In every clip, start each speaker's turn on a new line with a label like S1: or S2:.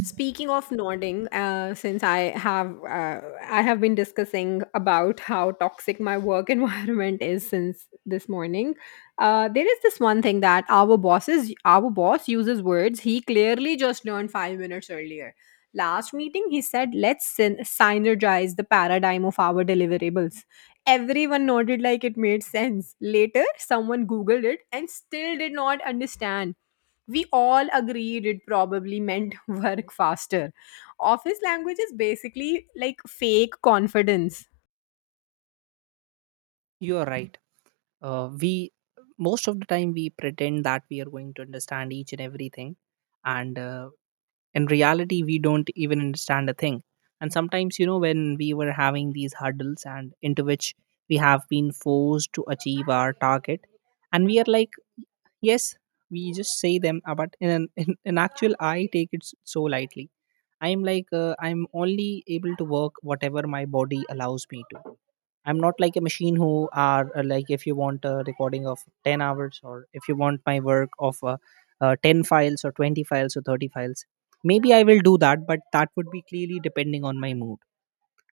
S1: Speaking of nodding, since I have been discussing about how toxic my work environment is since this morning, there is this one thing that our boss uses words he clearly just learned 5 minutes earlier. Last meeting, he said, "Let's synergize the paradigm of our deliverables." Everyone nodded like it made sense. Later, someone googled it and still did not understand, we all agreed it probably meant work faster. Office language is basically like fake confidence.
S2: You are right. We most of the time we pretend that we are going to understand each and everything, and in reality, we don't even understand a thing. And sometimes, you know, when we were having these hurdles and into which we have been forced to achieve our target, and we are like, yes, we just say them, but in actual, I take it so lightly. I'm like, I'm only able to work whatever my body allows me to. I'm not like a machine who are like if you want a recording of 10 hours or if you want my work of 10 files or 20 files or 30 files. Maybe I will do that, but that would be clearly depending on my mood.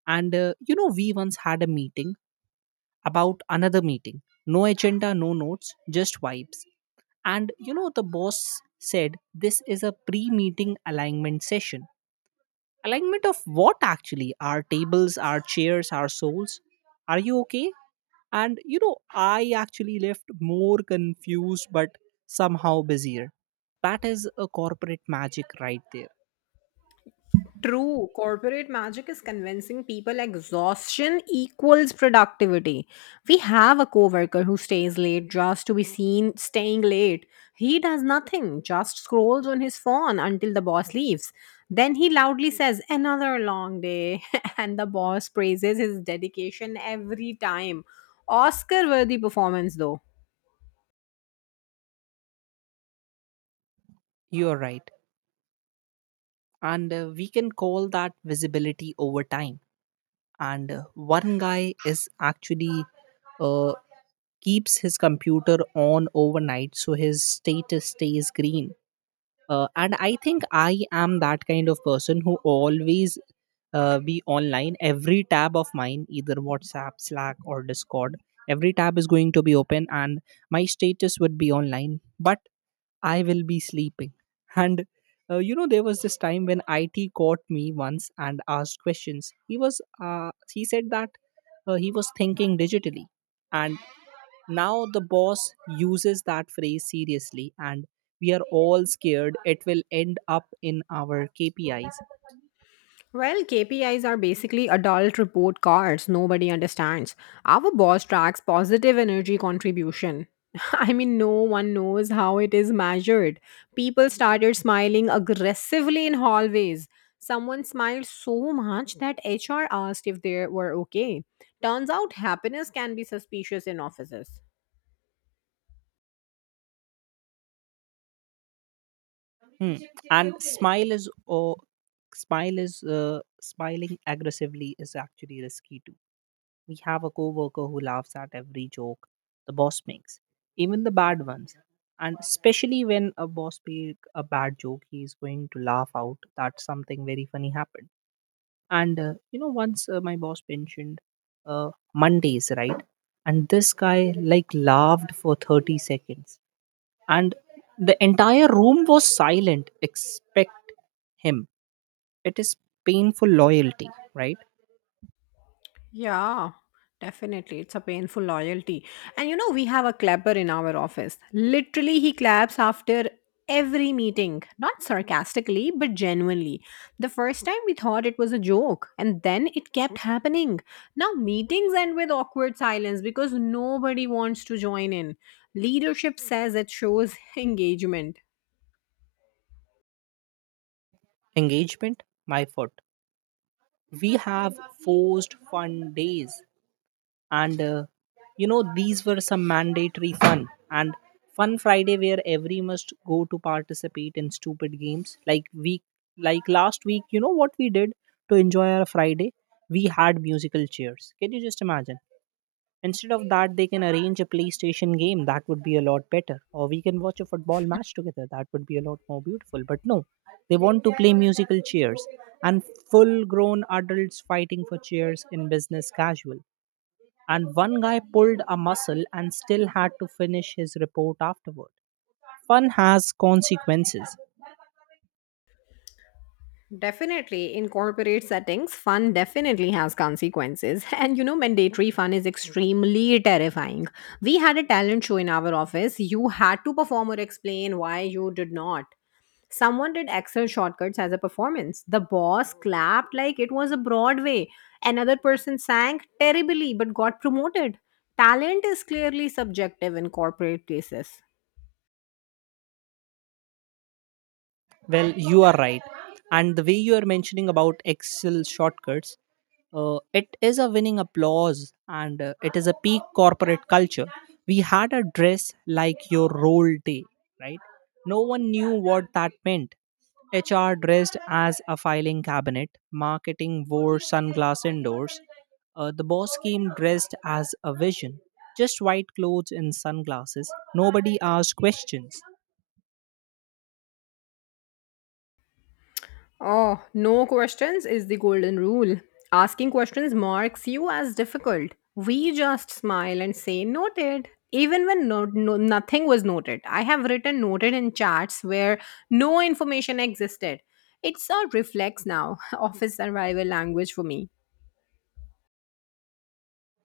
S2: And You know, we once had a meeting about another meeting. No agenda, no notes, just vibes. And you know, the boss said this is a pre meeting alignment session. Alignment of what actually? Our tables, our chairs, our souls? Are you okay? And you know, I actually left more confused but somehow busier. That is a corporate magic right there.
S1: True, corporate magic is convincing people exhaustion equals productivity. We have a coworker who stays late just to be seen staying late. He does nothing, just scrolls on his phone until the boss leaves. Then he loudly says, "Another long day," and the boss praises his dedication every time. Oscar worthy performance, though.
S2: You're right. And We can call that visibility over time. And One guy is actually uh, keeps his computer on overnight so his status stays green. And I think I am that kind of person who always be online. Every tab of mine, either WhatsApp, Slack or Discord, every tab is going to be open and my status would be online, but I will be sleeping and you know, there was this time when it caught me once and asked questions. He was he said that he was thinking digitally, and now the boss uses that phrase seriously, and we are all scared it will end up in our KPIs.
S1: Well, KPIs are basically adult report cards nobody understands. Our boss tracks positive energy contribution. I mean, no one knows how it is measured. People started smiling aggressively in hallways. Someone smiled so much that HR asked if they were okay. Turns out happiness can be suspicious in offices.
S2: Hmm. And smile is oh, smile is Smiling aggressively is actually risky too. We have a coworker who laughs at every joke the boss makes, even the bad ones. And especially when a boss make a bad joke, he is going to laugh out that something very funny happened. And You know, once my boss mentioned Mondays, right? And this guy like laughed for 30 seconds, and the entire room was silent. Expect him. It is painful loyalty, right?
S1: Yeah, definitely. It's a painful loyalty. And you know, we have a clapper in our office. Literally, he claps after every meeting, not sarcastically, but genuinely. The first time we thought it was a joke, and then it kept happening. Now, meetings end with awkward silence because nobody wants to join in. Leadership says it shows engagement.
S2: Engagement, my foot. We have forced fun days. And You know, these were some mandatory fun and fun Friday where every must go to participate in stupid games. Like last week, you know what we did to enjoy our Friday? We had musical chairs. Can you just imagine? Instead of that, they can arrange a PlayStation game. That would be a lot better, or we can watch a football match together. That would be a lot more beautiful. But no, they want to play musical chairs. And full grown adults fighting for chairs in business casual, and one guy pulled a muscle and still had to finish his report afterward. Fun has consequences.
S1: Definitely, in corporate settings, fun definitely has consequences. And you know, mandatory fun is extremely terrifying. We had a talent show in our office. You had to perform or explain why you did not. Someone did Excel shortcuts as a performance. The boss clapped like it was a Broadway. Another person sang terribly but got promoted. Talent is clearly subjective in corporate places.
S2: Well, you are right. And the way you are mentioning about Excel shortcuts, it is a winning applause and it is a peak corporate culture. We had a dress like your role day, right? No one knew what that meant. HR dressed as a filing cabinet, marketing wore sunglass indoors. The boss came dressed as a vision, just white clothes and sunglasses. Nobody asked questions.
S1: Oh, no questions is the golden rule. Asking questions marks you as difficult. We just smile and say noted. Even when nothing was noted, I have written noted in chats where no information existed. It's a reflex now, office survival language for me.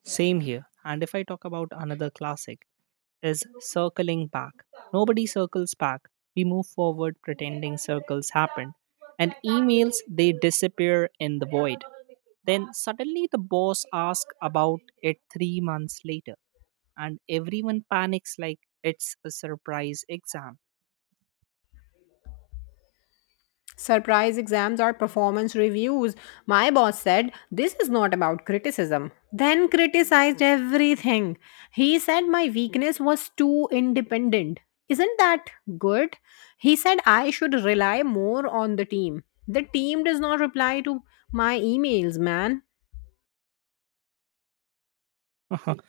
S2: Same here. And if I talk about another classic, is circling back. Nobody circles back. We move forward pretending circles happen. And emails, they disappear in the void. Then suddenly the boss asks about it 3 months later, and everyone panics like it's a surprise exam.
S1: Surprise exams or performance reviews. My boss said, "This is not about criticism." Then criticized everything. He said my weakness was too independent. Isn't that good? He said I should rely more on the team. The team does not reply to my emails, man.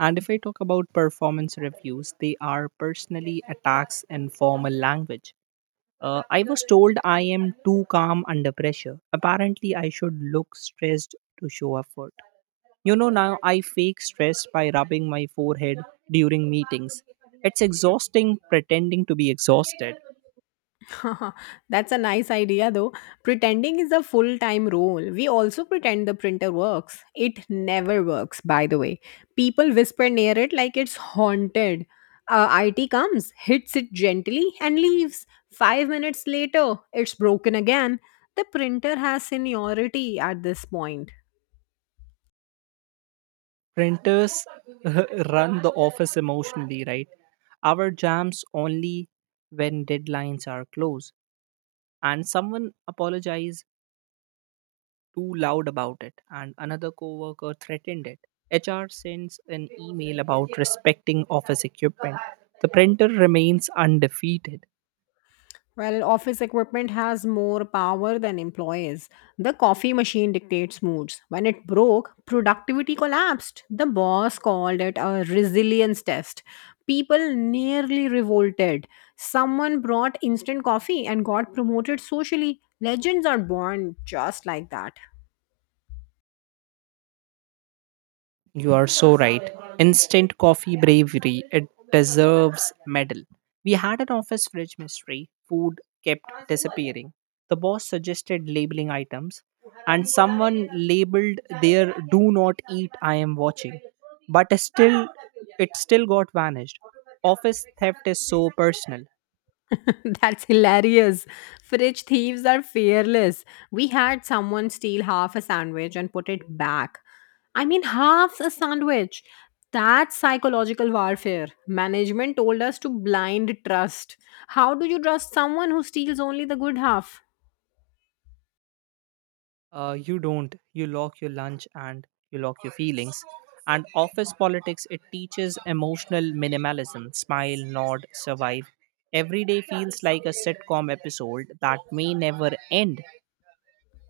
S2: And if I talk about performance reviews, they are personally attacks in formal language. I was told I am too calm under pressure. Apparently, I should look stressed to show effort. You know, now I fake stress by rubbing my forehead during meetings. It's exhausting pretending to be exhausted.
S1: That's a nice idea, though. Pretending is a full time role. We also pretend the printer works. It never works, by the way. People whisper near it like it's haunted. IT comes, hits it gently, and leaves. 5 minutes later, it's broken again. The printer has seniority at this point.
S2: Printers run the office emotionally, right? Our jams only when deadlines are close. And someone apologize too loud about it, and another coworker threatened it. HR sends an email about respecting office equipment. The printer remains undefeated.
S1: Well, office equipment has more power than employees. The coffee machine dictates moods. When it broke, productivity collapsed. The boss called it a resilience test. People nearly revolted. Someone brought instant coffee and got promoted socially. Legends are born just like that.
S2: You are so right. Instant coffee bravery, it deserves medal. We had an office fridge mystery. Food kept disappearing. The boss suggested labeling items, and someone labeled their "Do not eat. I am watching," but still, it still got vanished. Office theft is so personal.
S1: That's hilarious. Fridge thieves are fearless. We had someone steal half a sandwich and put it back. I mean, half a sandwich. That's psychological warfare. Management told us to blind trust. How do you trust someone who steals only the good half?
S2: You don't. You lock your lunch and you lock your feelings. And office politics, it teaches emotional minimalism, smile, nod, survive. Every day feels like a sitcom episode that may never end,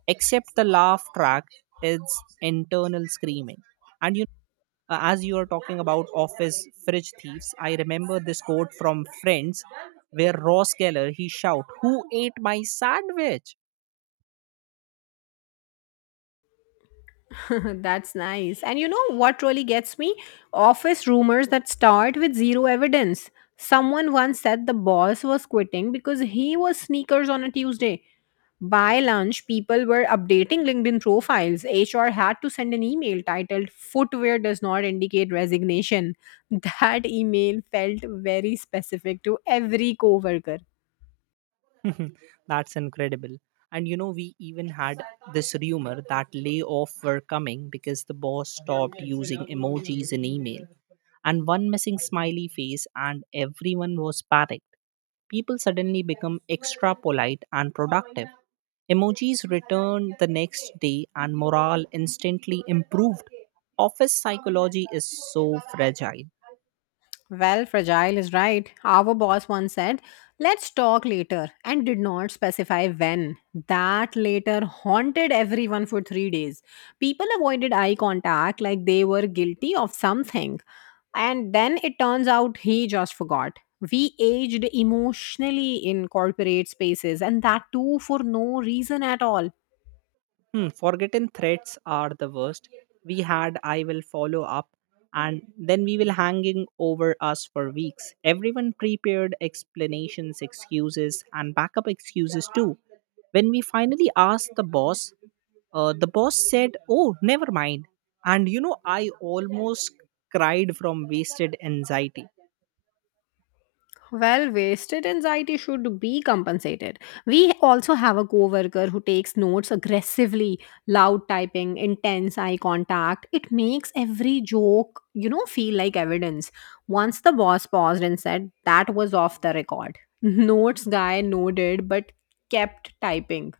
S2: except the laugh track is internal screaming. And you As you are talking about office fridge thieves, I remember this quote from Friends where Ross Geller he shout, "Who ate my sandwich?"
S1: That's nice. And you know what really gets me? Office rumors that start with zero evidence. Someone once said the boss was quitting because he was sneakers on a Tuesday. By lunch, people were updating LinkedIn profiles. HR had to send an email titled "Footwear Does Not Indicate Resignation." That email felt very specific to every coworker.
S2: That's incredible. And you know, we even had this rumor that layoffs were coming because the boss stopped using emojis in email. And one missing smiley face, and everyone was panicked. People suddenly become extra polite and productive. Emojis returned the next day, and morale instantly improved. Office psychology is so fragile.
S1: Well, fragile is right. Our boss once said, "Let's talk later," and did not specify when. That later haunted everyone for 3 days. People avoided eye contact like they were guilty of something. And then it turns out he just forgot. We aged emotionally in corporate spaces, and that too for no reason at all.
S2: Hmm, forgotten threats are the worst. We had "I will follow up," and then we will hanging over us for weeks. Everyone prepared explanations, excuses and backup excuses too. When we finally asked the boss said, "Oh, never mind." And you know, I almost cried from wasted anxiety.
S1: Well, wasted anxiety should be compensated. We also have a coworker who takes notes aggressively, loud typing, intense eye contact. It makes every joke, you know, feel like evidence. Once the boss paused and said that was off the record. Notes guy nodded but kept typing.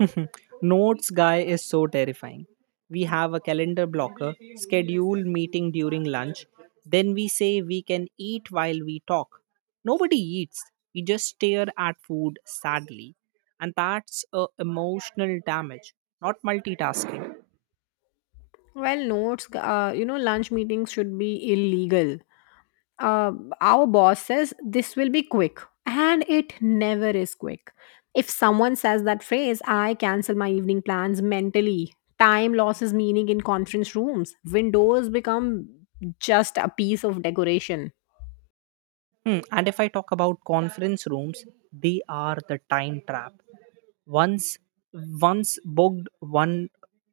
S2: Notes guy is so terrifying. We have a calendar blocker, schedule meeting during lunch, then we say we can eat while we talk. Nobody eats. We just stare at food sadly. And that's a emotional damage, not multitasking.
S1: Well, notes, you know, lunch meetings should be illegal. uh, our boss says this will be quick, and it never is quick. If someone says that phrase, I cancel my evening plans mentally. Time loses meaning in conference rooms. Windows become just a piece of decoration.
S2: Hmm. And if I talk about conference rooms, they are the time trap. once once booked one,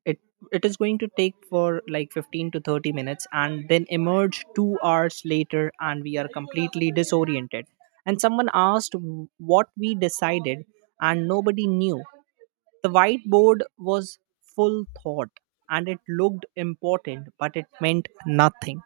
S2: it it is going to take for like 15 to 30 minutes and then emerge 2 hours later and we are completely disoriented. And someone asked what we decided, and nobody knew. The whiteboard was full thought, and it looked important but it meant nothing.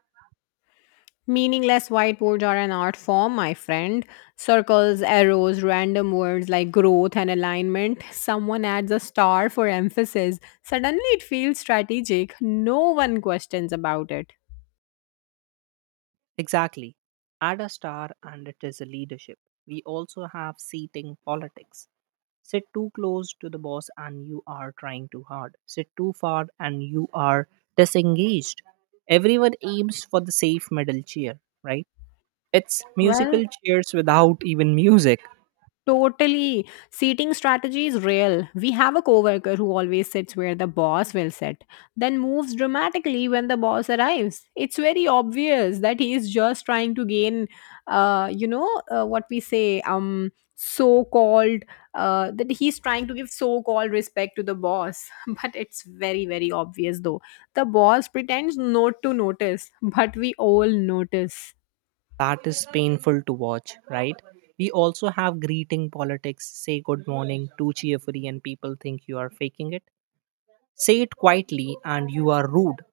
S1: Meaningless whiteboards are an art form, my friend. Circles, arrows, random words like growth and alignment. Someone adds a star for emphasis, suddenly it feels strategic. No one questions about it.
S2: Exactly. Add a star and it is a leadership. We also have seating politics. Sit too close to the boss and you are trying too hard. Sit too far and you are disengaged. Everyone aims for the safe middle chair, right? It's
S1: Well,
S2: musical chairs without even music.
S1: totally. Seating strategy is real. We have a coworker who always sits where the boss will sit, then moves dramatically when the boss arrives. It's very obvious that he is just trying to gain, what we say, so-called, that he's trying to give so-called respect to the boss. But it's very, very obvious though. The boss pretends not to notice, but we all notice.
S2: That is painful to watch, right? We also have greeting politics, say good morning too cheerfully, and people think you are faking it. Say it quietly and you are rude.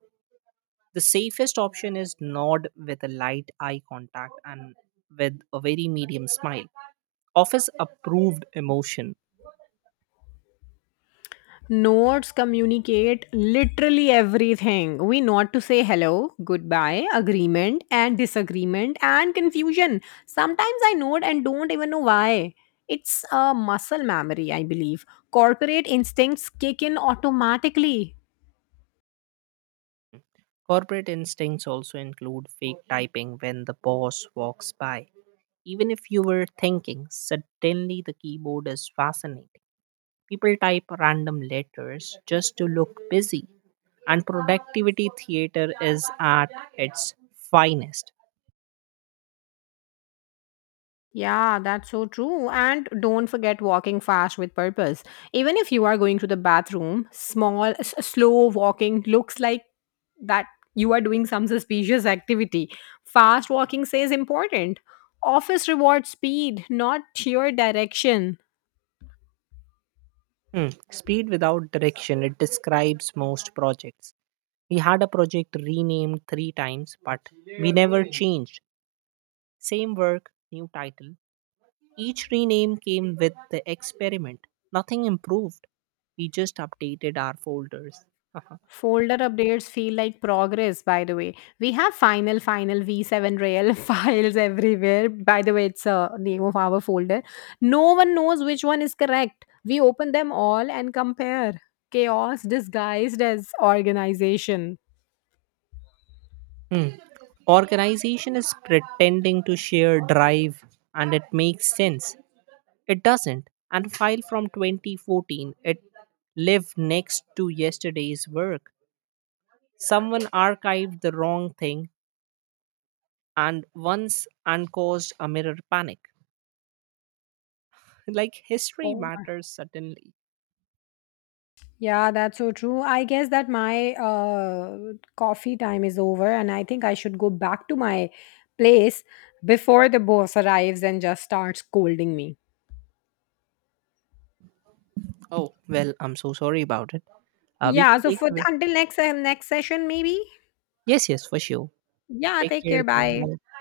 S2: The safest option is nod with a light eye contact and with a very medium smile. Office approved emotion.
S1: Notes communicate literally everything. We not to say hello, goodbye, agreement, and disagreement, and confusion. Sometimes I note and don't even know why. It's a muscle memory, I believe. Corporate instincts kick in automatically.
S2: Corporate instincts also include fake typing when the boss walks by. Even if you were thinking, suddenly the keyboard is fascinating. People type random letters just to look busy, and productivity theater is at its finest.
S1: Yeah, that's so true. And don't forget walking fast with purpose. Even if you are going to the bathroom, slow walking looks like that you are doing some suspicious activity. Fast walking says important. Office rewards speed, not sheer direction.
S2: Hmm, speed without direction, it describes most projects. We had a project renamed three times, but we never changed. Same work, new title. Each rename came with the experiment. Nothing improved. We just updated our folders.
S1: Folder updates feel like progress, by the way. We have final, final V7 rail files everywhere. By the way, it's a name of our folder. No one knows which one is correct. We open them all and compare. Chaos disguised as organization.
S2: Hmm. Organization is pretending to share drive and it makes sense. It doesn't. And file from 2014, it lived next to yesterday's work. Someone archived the wrong thing and once and caused a mirror panic. Like history
S1: Oh.
S2: matters suddenly.
S1: Yeah, that's so true. I guess that my coffee time is over, and I think I should go back to my place before the boss arrives and just starts scolding me.
S2: Oh, well, I'm so sorry about it. We
S1: Yeah,
S2: can
S1: so
S2: take
S1: for
S2: away.
S1: until next session, maybe.
S2: Yes, yes, for sure.
S1: Yeah,
S2: Take
S1: take
S2: care
S1: care.
S2: then.
S1: Bye.
S2: Bye.